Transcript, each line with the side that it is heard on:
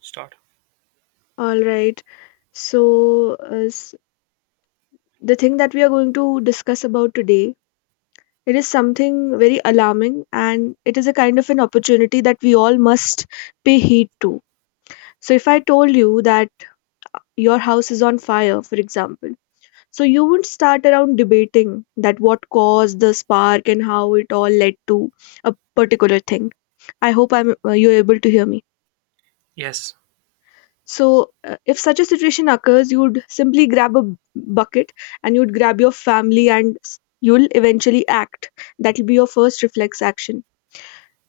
right: Start.
left: All right. So, uh, s- the thing that we are going to discuss about today, it is something very alarming and it is a kind of an opportunity that we all must pay heed to. So, if I told you that your house is on fire, for example, so you wouldn't start around debating that what caused the spark and how it all led to a particular thing. I hope I'm you're able to hear me.
right: Yes,
left: So, if such a situation occurs, you would simply grab a bucket and you'd grab your family and you'll eventually act. That'll be your first reflex action.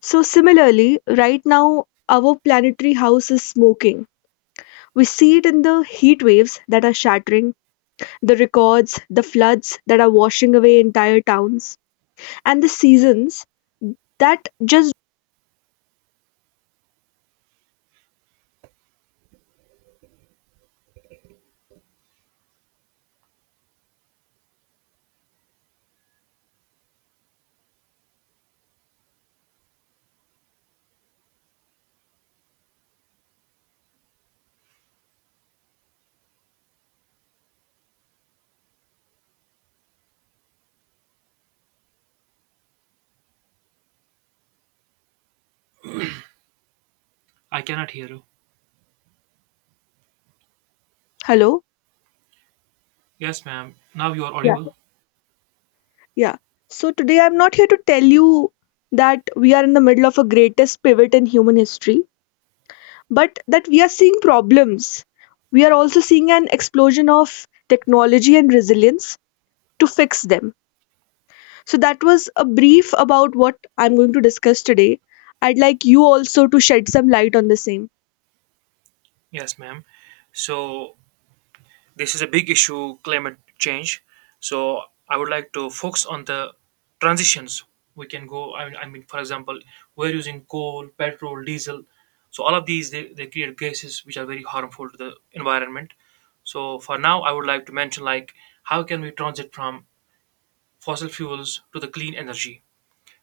left: So, similarly, right now, our planetary house is smoking. We see it in the heat waves that are shattering, the records, the floods that are washing away entire towns, and the seasons that just.
right: I cannot hear you.
left: Hello?
right: Yes, ma'am. Now you are audible.
left: Yeah. So today I'm not here to tell you that we are in the middle of a greatest pivot in human history, but that we are seeing problems. We are also seeing an explosion of technology and resilience to fix them. So that was a brief about what I'm going to discuss today. I'd like you also to shed some light on the same.
right: Yes, ma'am. So this is a big issue, climate change. So I would like to focus on the transitions. We can go. I mean, for example, we're using coal, petrol, diesel. So all of these they create gases which are very harmful to the environment. So for now, I would like to mention like how can we transit from fossil fuels to the clean energy.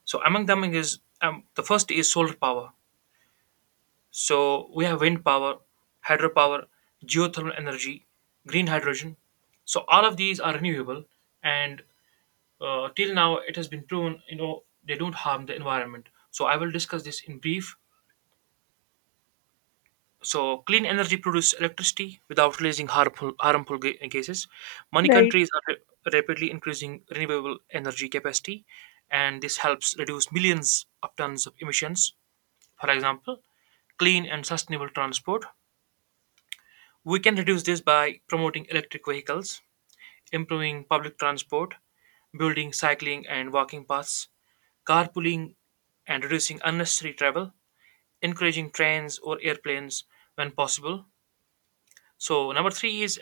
right: So among them is the first is solar power. So we have wind power, hydropower, geothermal energy, green hydrogen. So all of these are renewable, and till now it has been proven, they don't harm the environment. So I will discuss this in brief. So clean energy produces electricity without releasing harmful gases. Many
left: Right.
right: countries are rapidly increasing renewable energy capacity, and this helps reduce millions of tons of emissions. For example, clean and sustainable transport. We can reduce this by promoting electric vehicles, improving public transport, building cycling and walking paths, carpooling, and reducing unnecessary travel, encouraging trains or airplanes when possible. So, number three is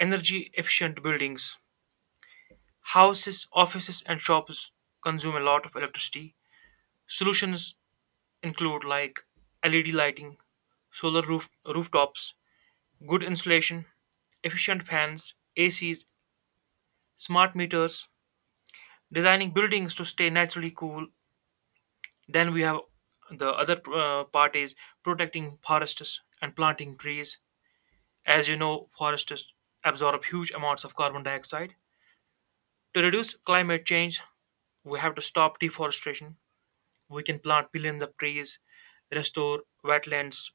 right: energy efficient buildings. Houses, offices, and shops consume a lot of electricity. Solutions include like LED lighting, solar roof, rooftops, good insulation, efficient fans, ACs, smart meters, designing buildings to stay naturally cool. Then we have the other part is protecting forests and planting trees. As you know, forests absorb huge amounts of carbon dioxide. To reduce climate change, we have to stop deforestation. We can plant billions of trees, restore wetlands,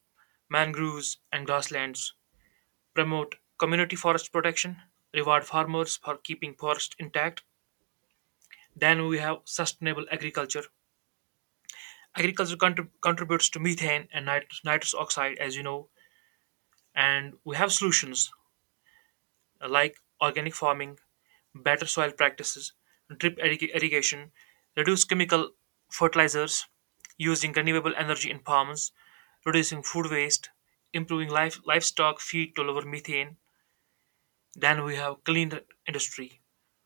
right: mangroves, and grasslands, promote community forest protection, reward farmers for keeping forests intact. Then we have sustainable agriculture. Agriculture contributes to methane and nitrous oxide, as you know, and we have solutions like organic farming, better soil practices, drip irrigation, reduce chemical fertilizers, using renewable energy in farms, reducing food waste, improving livestock feed to lower methane. Then we have clean industry.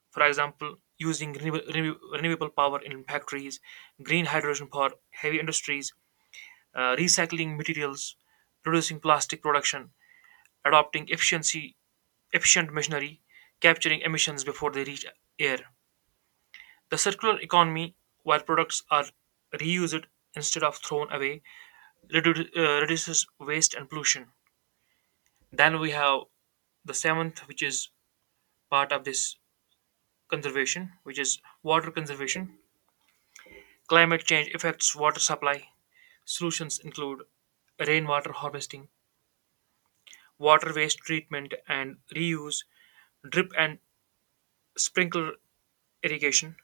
right: For example, using renewable power in factories, green hydrogen for heavy industries, recycling materials, reducing plastic production, adopting efficiency efficient machinery, capturing emissions before they reach air. The circular economy, where products are reused instead of thrown away, reduces waste and pollution. Then we have the seventh, which is part of this conservation, which is water conservation. Climate change affects water supply. Solutions include rainwater harvesting, water waste treatment and reuse, drip and sprinkler irrigation,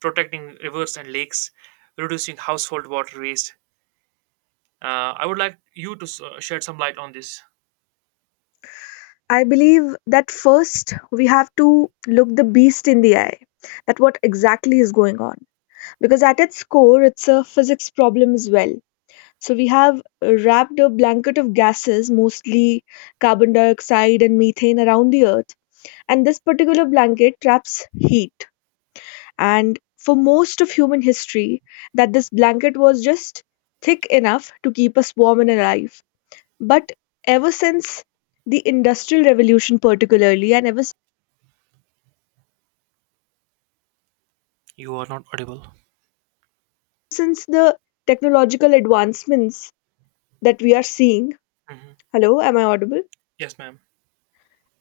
right: protecting rivers and lakes, reducing household water waste. I would like you to shed some light on this.
left: I believe that first we have to look the beast in the eye, that what exactly is going on. Because at its core, it's a physics problem as well. So we have wrapped a blanket of gases, mostly carbon dioxide and methane, around the Earth. And this particular blanket traps heat. And for most of human history, that this blanket was just thick enough to keep us warm and alive. But ever since the Industrial Revolution, particularly, and ever
right: You are not audible.
left: since the technological advancements that we are seeing,
right: Hmm.
left: hello, am I audible?
right: Yes, ma'am.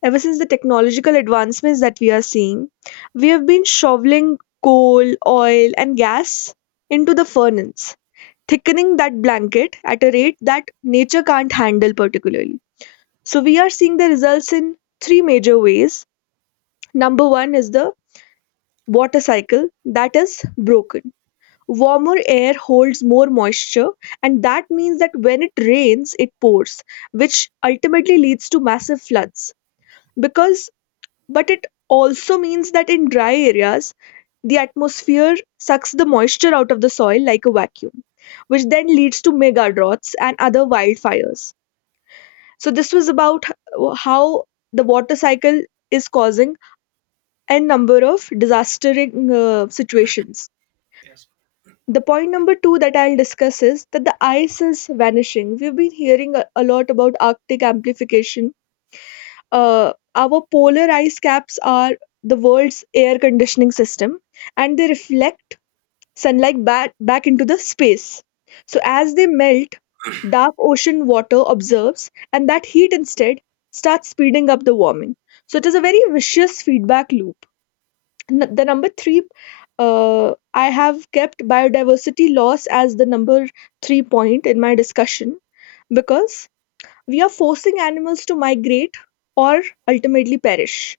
left: Ever since the technological advancements that we are seeing, we have been shoveling coal, oil, and gas into the furnace, thickening that blanket at a rate that nature can't handle, particularly. So, we are seeing the results in three major ways. Number one is the water cycle that is broken. Warmer air holds more moisture, and that means that when it rains, it pours, which ultimately leads to massive floods because but it also means that in dry areas, the atmosphere sucks the moisture out of the soil like a vacuum, which then leads to mega droughts and other wildfires. So, this was about how the water cycle is causing a number of disastering situations.
right: Yes.
left: The point number two that I'll discuss is that the ice is vanishing. We've been hearing a lot about Arctic amplification, our polar ice caps are the world's air conditioning system and they reflect sunlight back into the space. So,
right: Hmm.
left: as they melt, dark ocean water observes, and that heat instead starts speeding up the warming. So, it is a very vicious feedback loop. The number three, I have kept biodiversity loss as the number three point in my discussion because we are forcing animals to migrate or ultimately perish.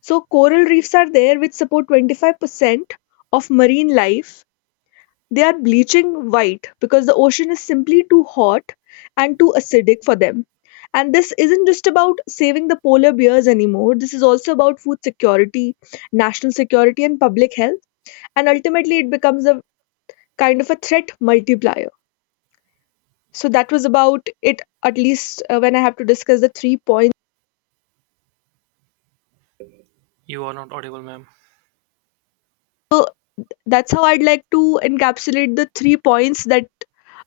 left: So coral reefs are there which support 25% of marine life. They are bleaching white because the ocean is simply too hot and too acidic for them. And this isn't just about saving the polar bears anymore. This is also about food security, national security, and public health. And ultimately, it becomes a kind of a threat multiplier. So, that was about it, at least when I have to discuss the three points.
right: You are not audible, ma'am.
left: So, that's how I'd like to encapsulate the three points that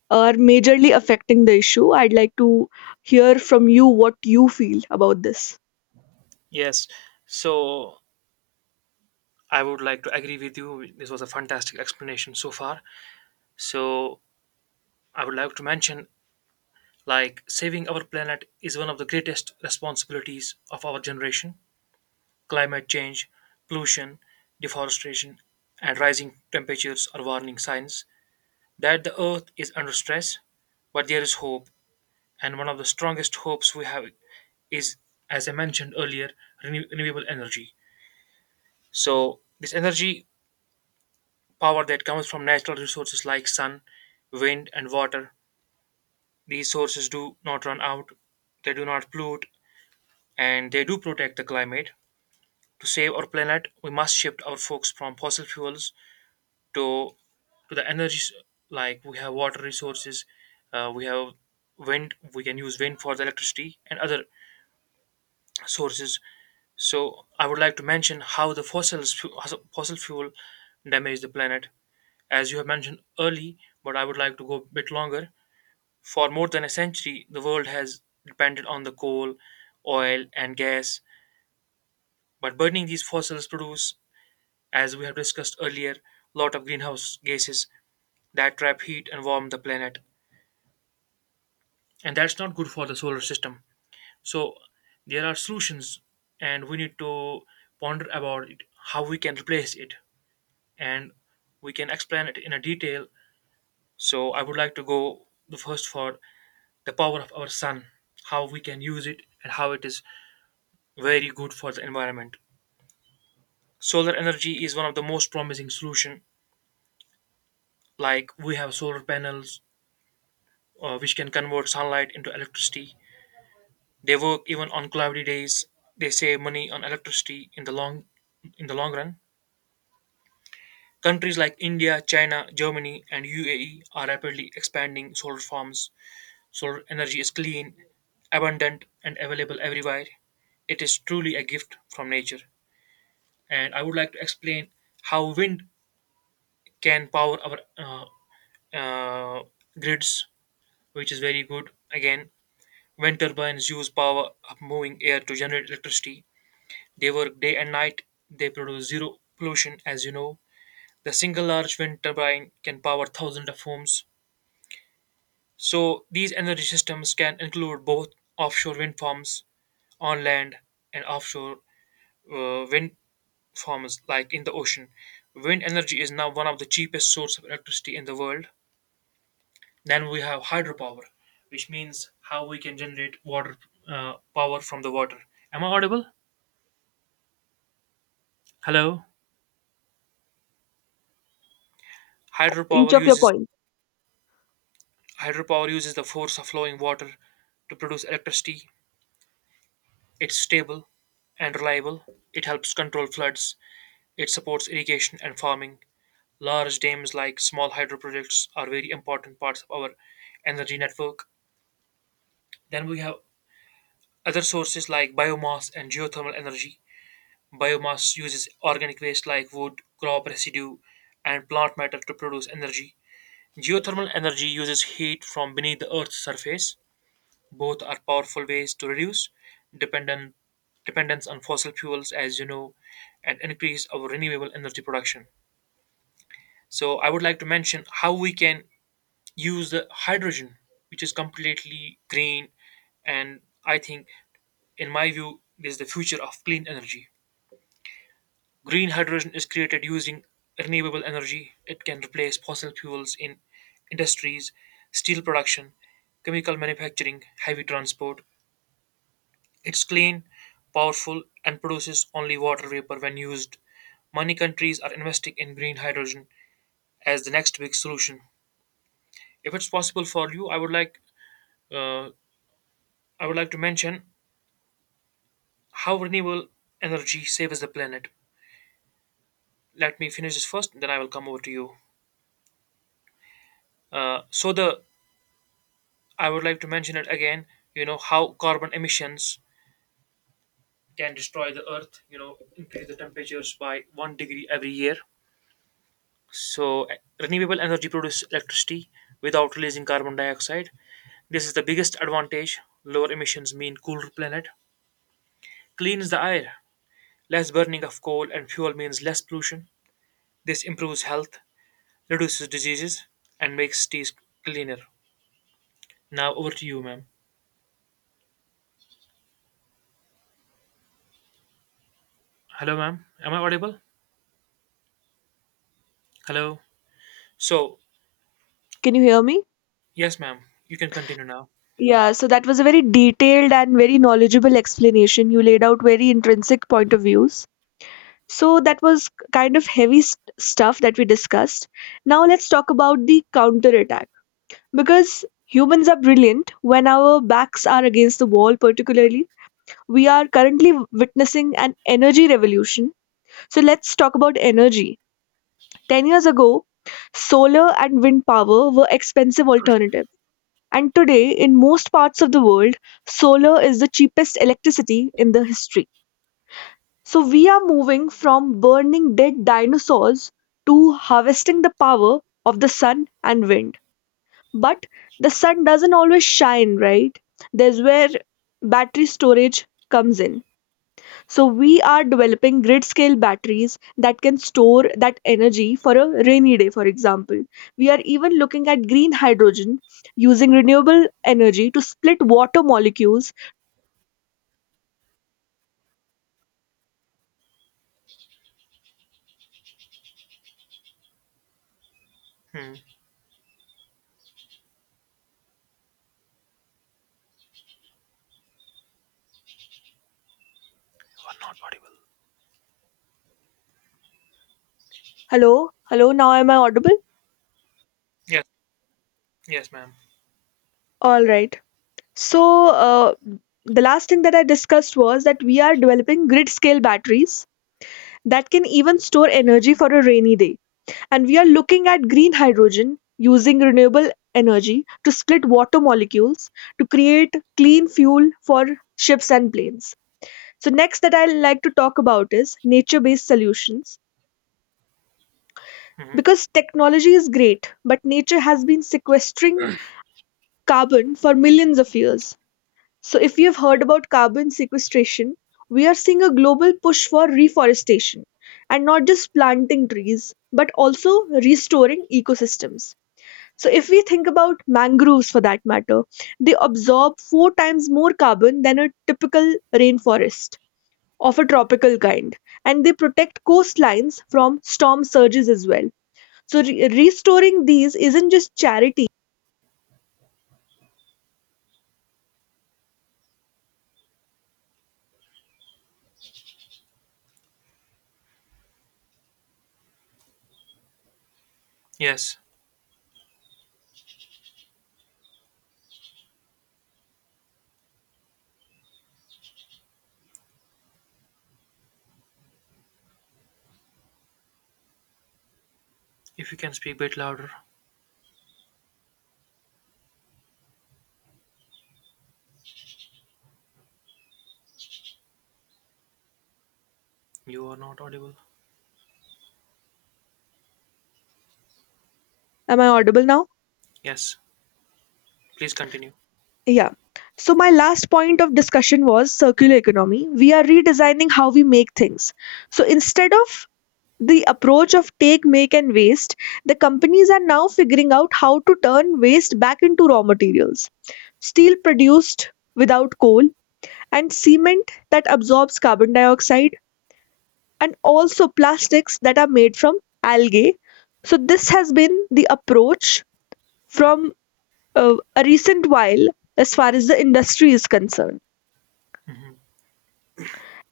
left: are majorly affecting the issue. I'd like to hear from you what you feel about this.
right: Yes. So I would like to agree with you. This was a fantastic explanation so far. So I would like to mention like saving our planet is one of the greatest responsibilities of our generation. Climate change, pollution, deforestation, and rising temperatures are warning signs that the earth is under stress, but there is hope, and one of the strongest hopes we have is, as I mentioned earlier, renewable energy. So, this energy power that comes from natural resources like sun, wind, and water, these sources do not run out, they do not pollute, and they do protect the climate. To save our planet, we must shift our focus from fossil fuels to the energies, like we have water resources, we have wind, we can use wind for the electricity and other sources. So I would like to mention how the fossil fuel damage the planet, as you have mentioned early, but I would like to go a bit longer. For more than a century, the world has depended on the coal, oil and gas, but burning these fossils produce, as we have discussed earlier, lot of greenhouse gases that trap heat and warm the planet, and that's not good for the solar system. So there are solutions, and we need to ponder about it, how we can replace it, and we can explain it in a detail. So I would like to go the first for the power of our sun, how we can use it and how it is very good for the environment. Solar energy is one of the most promising solution, like we have solar panels which can convert sunlight into electricity. They work even on cloudy days. They save money on electricity in the long run. Countries like India, China, Germany, and UAE are rapidly expanding solar farms. Solar energy is clean, abundant, and available everywhere. It is truly a gift from nature. And I would like to explain how wind can power our uh, grids, which is very good. Again, wind turbines use power of moving air to generate electricity. They work day and night. They produce zero pollution, as you know. The single large wind turbine can power thousands of homes. So these energy systems can include both offshore wind farms on land and offshore wind farms like in the ocean. Wind energy is now one of the cheapest source of electricity in the world. Then we have hydropower, which means how we can generate water power from the water. Am I audible? Hello.
left: Each
right: Hydropower
left: of your
right: uses
left: points.
right: Hydropower uses the force of flowing water to produce electricity. It's stable and reliable. It helps control floods. It supports irrigation and farming. Large dams like small hydro projects are very important parts of our energy network. Then we have other sources like biomass and geothermal energy. Biomass uses organic waste like wood, crop residue, and plant matter to produce energy. Geothermal energy uses heat from beneath the Earth's surface. Both are powerful ways to reduce dependent, dependence on fossil fuels, as you know, and increase our renewable energy production. So, I would like to mention how we can use the hydrogen, which is completely green, and I think, in my view, is the future of clean energy. Green hydrogen is created using renewable energy. It can replace fossil fuels in industries, steel production, chemical manufacturing, heavy transport. It's clean, powerful, and produces only water vapor when used. Many countries are investing in green hydrogen as the next big solution. If it's possible for you, uh, I would like to mention how renewable energy saves the planet. Let me finish this first, then I will come over to you. So the I would like to mention it again. You know how carbon emissions can destroy the earth. You know, increase the temperatures by 1 degree every year. So, renewable energy produces electricity without releasing carbon dioxide. This is the biggest advantage. Lower emissions mean cooler planet, cleans the air. Less burning of coal and fuel means less pollution. This improves health, reduces diseases, and makes cities cleaner. Now over to you, ma'am. Hello, ma'am. Am I audible? Hello. So,
left: Can you hear me?
right: yes, ma'am. You can continue now.
left: Yeah, so that was a very detailed and very knowledgeable explanation. You laid out very intrinsic point of views. So that was kind of heavy stuff that we discussed. Now let's talk about the counterattack. Because humans are brilliant when our backs are against the wall, particularly, we are currently witnessing an energy revolution. So let's talk about energy 10 years ago, solar and wind power were expensive alternatives. And today, in most parts of the world, solar is the cheapest electricity in the history. So we are moving from burning dead dinosaurs to harvesting the power of the sun and wind. But the sun doesn't always shine, right? There's where battery storage comes in. So we are developing grid scale batteries that can store that energy for a rainy day, for example. We are even looking at green hydrogen using renewable energy to split water molecules.
right: Hmm. You are not audible.
left: Hello, hello, now am I audible?
right: Yes. Yes, ma'am.
left: All right. So the last thing that I discussed was that we are developing grid scale batteries that can even store energy for a rainy day. And we are looking at green hydrogen using renewable energy to split water molecules to create clean fuel for ships and planes. So, next that I like to talk about is nature based solutions.
right: Hmm.
left: Because technology is great, but nature has been sequestering carbon for millions of years. So, if you've heard about carbon sequestration, we are seeing a global push for reforestation and not just planting trees, but also restoring ecosystems. So, if we think about mangroves for that matter, they absorb four times more carbon than a typical rainforest of a tropical kind, and they protect coastlines from storm surges as well. So, restoring these isn't just charity.
right: Yes. If you can speak a bit louder, you are not audible.
left: Am I audible now?
right: Yes, please continue.
left: Yeah. So, my last point of discussion was circular economy. We are redesigning how we make things. So, instead of the approach of take, make, and waste, the companies are now figuring out how to turn waste back into raw materials. Steel produced without coal, and cement that absorbs carbon dioxide, and also plastics that are made from algae. So, this has been the approach from a recent while as far as the industry is concerned.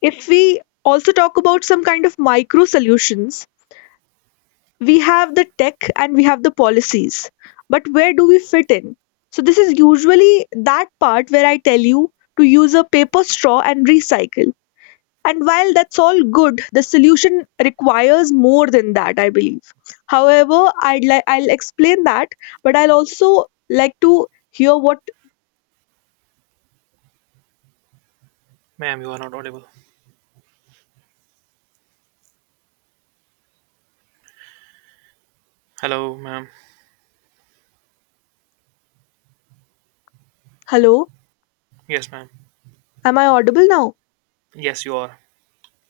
left: If we also talk about some kind of micro solutions, we have the tech and we have the policies, but where do we fit in? So this is usually that part where I tell you to use a paper straw and recycle, and while that's all good, the solution requires more than that, I believe. However, I'd like, I'll explain that, but I'll also like to hear what.
right: Ma'am, you are not audible. Hello, ma'am.
left: Hello,
right: Yes, ma'am.
left: am I audible now?
right: Yes, you are.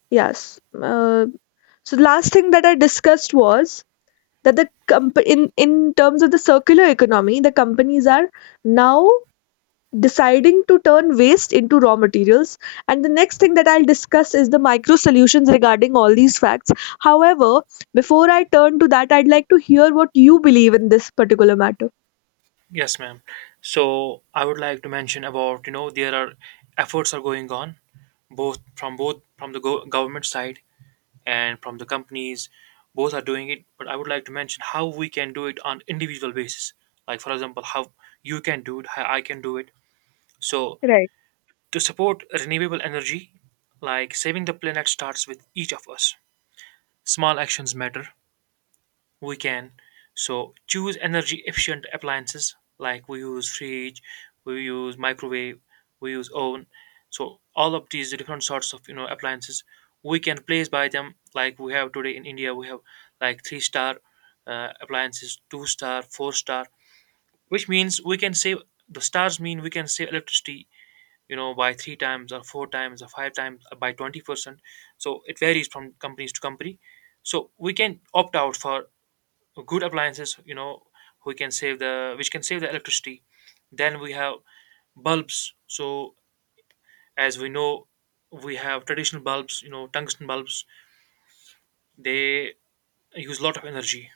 left: Yes. uh, so the last thing that I discussed was that the in terms of the circular economy, the companies are now deciding to turn waste into raw materials. And the next thing that I'll discuss is the micro solutions regarding all these facts. However, before I turn to that, I'd like to hear what you believe in this particular matter.
right: Yes, ma'am. So I would like to mention about, you know, there are efforts are going on both from the government side and from the companies. Both are doing it, but I would like to mention how we can do it on individual basis. Like for example, how you can do it, how I can do it. So
left: Right.
right: to support renewable energy, like saving the planet starts with each of us. Small actions matter. We can, so, choose energy efficient appliances, like we use fridge, we use microwave, we use oven, so all of these different sorts of appliances, we can place by them. Like we have today in India, we have like three star appliances, two star, four star, which means we can save the stars, mean we can save electricity, by three times or four times or five times or by 20%. So it varies from companies to company. So we can opt out for good appliances, who can save the which can save the electricity. Then we have bulbs. So as we know, we have traditional bulbs, tungsten bulbs, they use a lot of energy.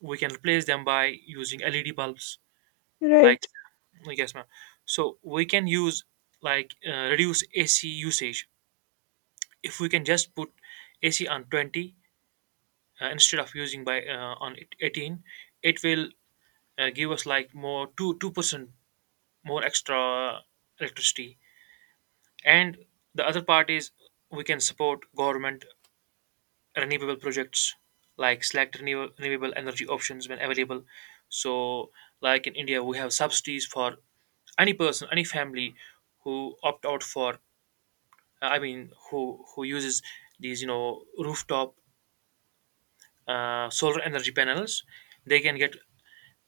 right: We can replace them by using LED bulbs like.
left: Right.
right: Yes, ma'am. So we can use reduce AC usage. If we can just put AC on 20, instead of using by on 18, it will give us like more 2% more extra electricity. And the other part is we can support government renewable projects, like select renewable energy options when available. So, like in India, we have subsidies for any person, any family who opt out for, I mean, who uses these, rooftop solar energy panels. They can get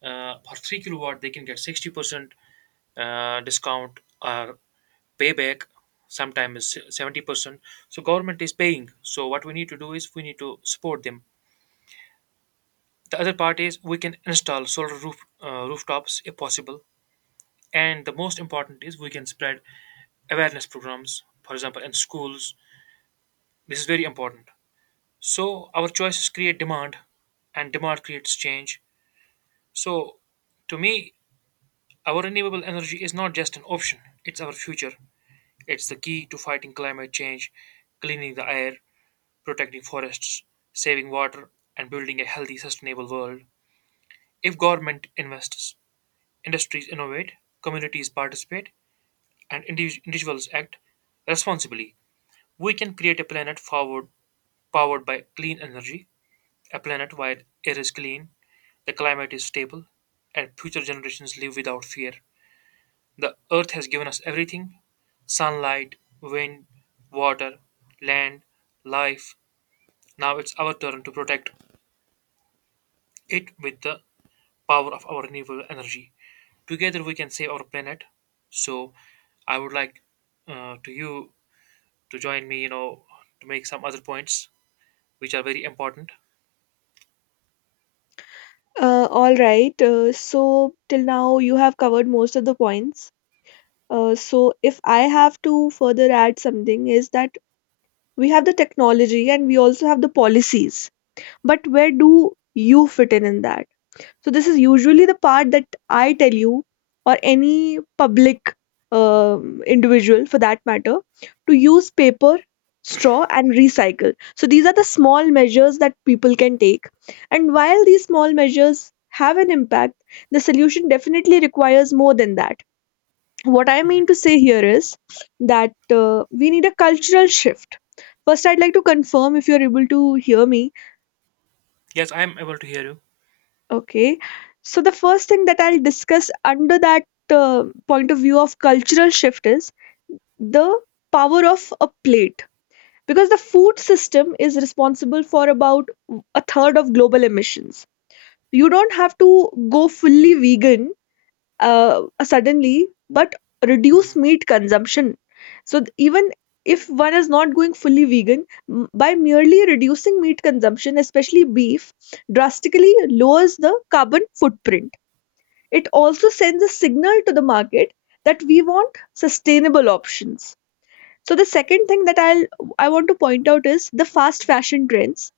right: for 3 kilowatt they can get 60% discount or payback, sometimes 70%. So government is paying, so what we need to do is we need to support them. The other part is we can install solar roof rooftops if possible. And the most important is we can spread awareness programs, for example in schools. This is very important. So our choices create demand and demand creates change. So to me, our renewable energy is not just an option, it's our future. It's the key to fighting climate change, cleaning the air, protecting forests, saving water, and building a healthy, sustainable world. If government invests, industries innovate, communities participate, and individuals act responsibly, we can create a planet forward, powered by clean energy, a planet where air is clean, the climate is stable, and future generations live without fear. The earth has given us everything: sunlight, wind, water, land, life. Now it's our turn to protect it with the power of our renewable energy. Together we can save our planet. So I would like to you to join me, you know, to make some other points which are very important.
left: All right. So till now you have covered most of the points. So if I have to further add something is that we have the technology and we also have the policies, but where do you fit in that? So this is usually the part that I tell you, or any public individual for that matter, to use paper straw and recycle. So these are the small measures that people can take, and while these small measures have an impact, the solution definitely requires more than that. What I
right: Mhm.
left: mean to say here is that we need a cultural shift. First I'd like to confirm if you're able to hear me.
right: Yes, I am able to hear you.
left: Okay. So the first thing that I'll discuss under that point of view of cultural shift is the power of a plate, because the food system is responsible for about a third of global emissions. You don't have to go fully vegan suddenly, but reduce
right: Hmm.
left: meat consumption. So even if one is not going fully vegan, by merely reducing meat consumption, especially beef, drastically lowers the carbon footprint. It also sends a signal to the market that we want sustainable options. So the second thing that I want to point out is the fast fashion trends,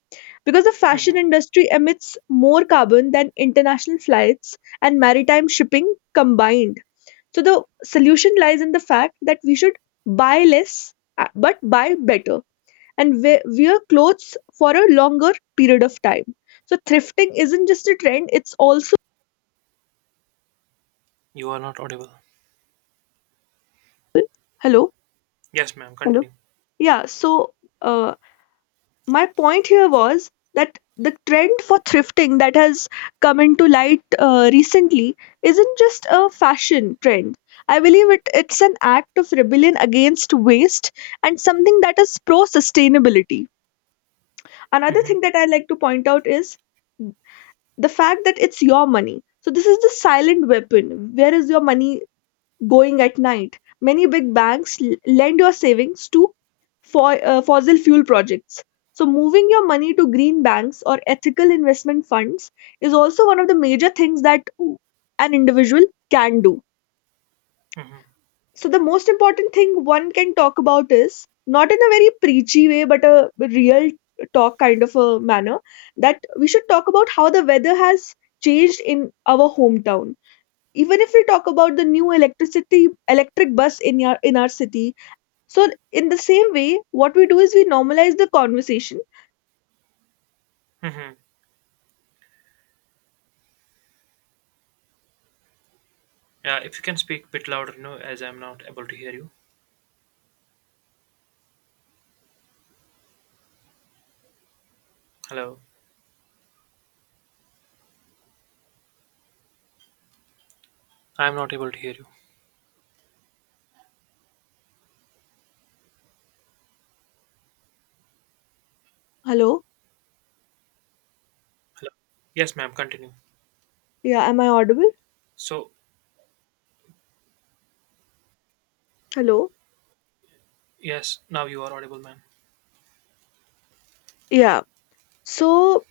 left: because the fashion
right: Hmm.
left: industry emits more carbon than international flights and maritime shipping combined. So the solution lies in the fact that we should buy less but buy better, and wear clothes for a longer period of time. So thrifting isn't just a trend, it's also
right: You are not audible.
left: hello.
right: Yes, ma'am, continue.
left: Yeah, so uh, my point here was that the trend for thrifting that has come into light recently isn't just a fashion trend. I believe it's an act of rebellion against waste and something that is pro sustainability. Another thing
right: Hmm.
left: that I like to point out is the fact that it's your money. So, this is the silent weapon. Where is your money going at night. Many big banks lend your savings to fossil fuel projects. So, moving your money to green banks or ethical investment funds is also one of the major things that an individual can do.
right: Hmm.
left: So, the most important thing one can talk about is not in a very preachy way, but a real talk kind of a manner, that we should talk about how the weather has changed in our hometown, even if we talk about the new electricity electric bus in our city. So in the same way what we do is we normalize the conversation.
right: Hmm. Yeah, if you can speak a bit louder, you know, as I'm not able to hear you. Hello. I'm not able to hear you.
left: Hello,
right: Hello. Yes, ma'am. Continue.
left: yeah, am I audible?
right: So,
left: Hello.
right: yes, now you are audible, ma'am.
left: Yeah. So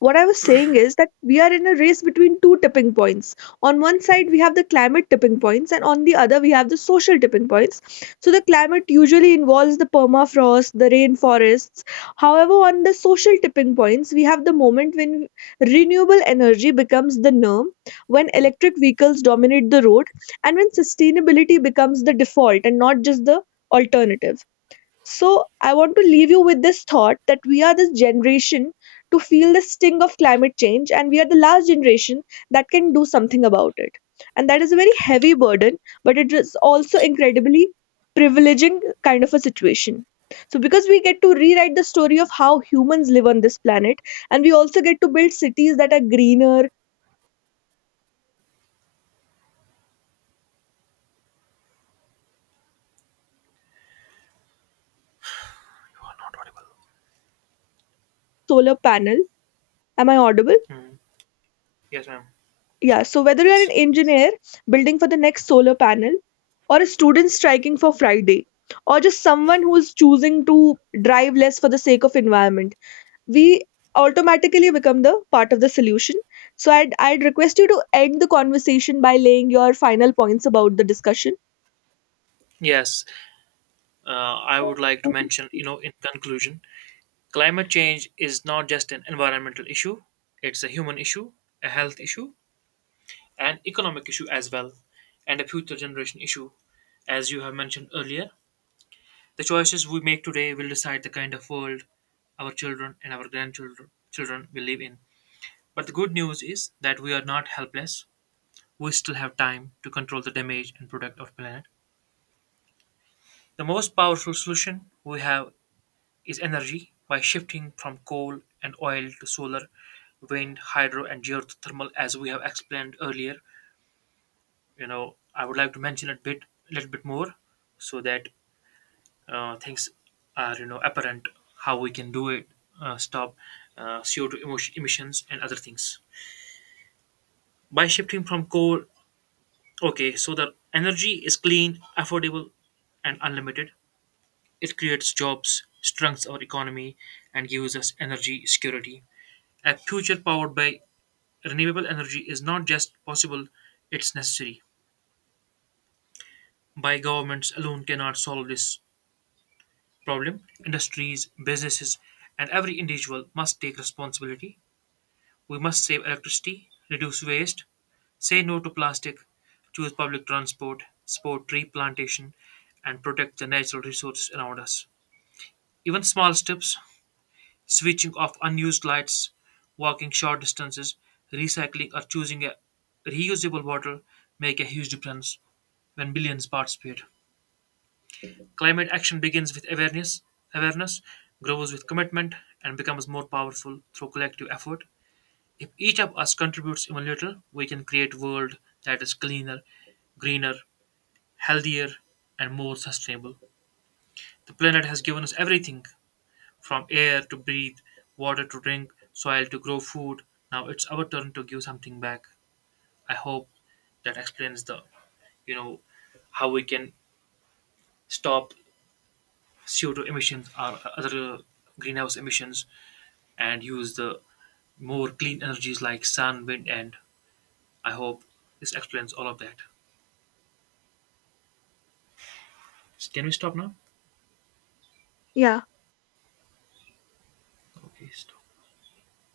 left: what I was saying is that we are in a race between two tipping points. On one side, we have the climate tipping points, and on the other, we have the social tipping points. So, the climate usually involves the permafrost, the rainforests. However, on the social tipping points, we have the moment when renewable energy becomes the norm, when electric vehicles dominate the road, and when sustainability becomes the default and not just the alternative. So, I want to leave you with this thought that we are this generation to feel the sting of climate change, and we are the last generation that can do something about it. And that is a very heavy burden, but it is also incredibly privileging kind of a situation. So, because we get to rewrite the story of how humans live on this planet, and we also get to build cities that are greener,
right: You are not audible.
left: solar panel. Am I audible?
right: Mhm. Yes, ma'am.
left: Yeah, so whether you're an
right: Yes.
left: engineer building for the next solar panel, or a student striking for Friday, or just someone who is choosing to drive less for the sake of environment, we automatically become the part of the solution. So I'd request you to end the conversation by laying your final points about the discussion.
right: Yes. I would like to mention, you know, in conclusion, climate change is not just an environmental issue, it's a human issue, a health issue, an economic issue as well, and a future generation issue, as you have mentioned earlier. The choices we make today will decide the kind of world our children and our grandchildren children will live in. But the good news is that we are not helpless. We still have time to control the damage and protect our planet. The most powerful solution we have is energy by shifting from coal and oil to solar, wind, hydro, and geothermal, as we have explained earlier. You know, I would like to mention a bit, a little bit more, so that things are, you know, apparent how we can do it. Stop CO2 emissions and other things by shifting from coal. Okay, so the energy is clean, affordable, and unlimited. It creates jobs, strengthens our economy, and gives us energy security. A future powered by renewable energy is not just possible, it's necessary. By governments alone cannot solve this problem. Industries, businesses, and every individual must take responsibility. We must save electricity, reduce waste, say no to plastic, choose public transport, support tree plantation, and protect the natural resources around us. Even small steps, switching off unused lights, walking short distances, recycling, or choosing a reusable bottle, make a huge difference when billions participate. Climate action begins with awareness, awareness grows with commitment, and becomes more powerful through collective effort. If each of us contributes even little, we can create a world that is cleaner, greener, healthier, and more sustainable. The planet has given us everything, from air to breathe, water to drink, soil to grow food. Now it's our turn to give something back. I hope that explains the, you know, how we can stop CO2 emissions or other greenhouse emissions and use the more clean energies like sun, wind, and I hope this explains all of that. Can we stop now?
left: Yeah.
right: Okay, stop.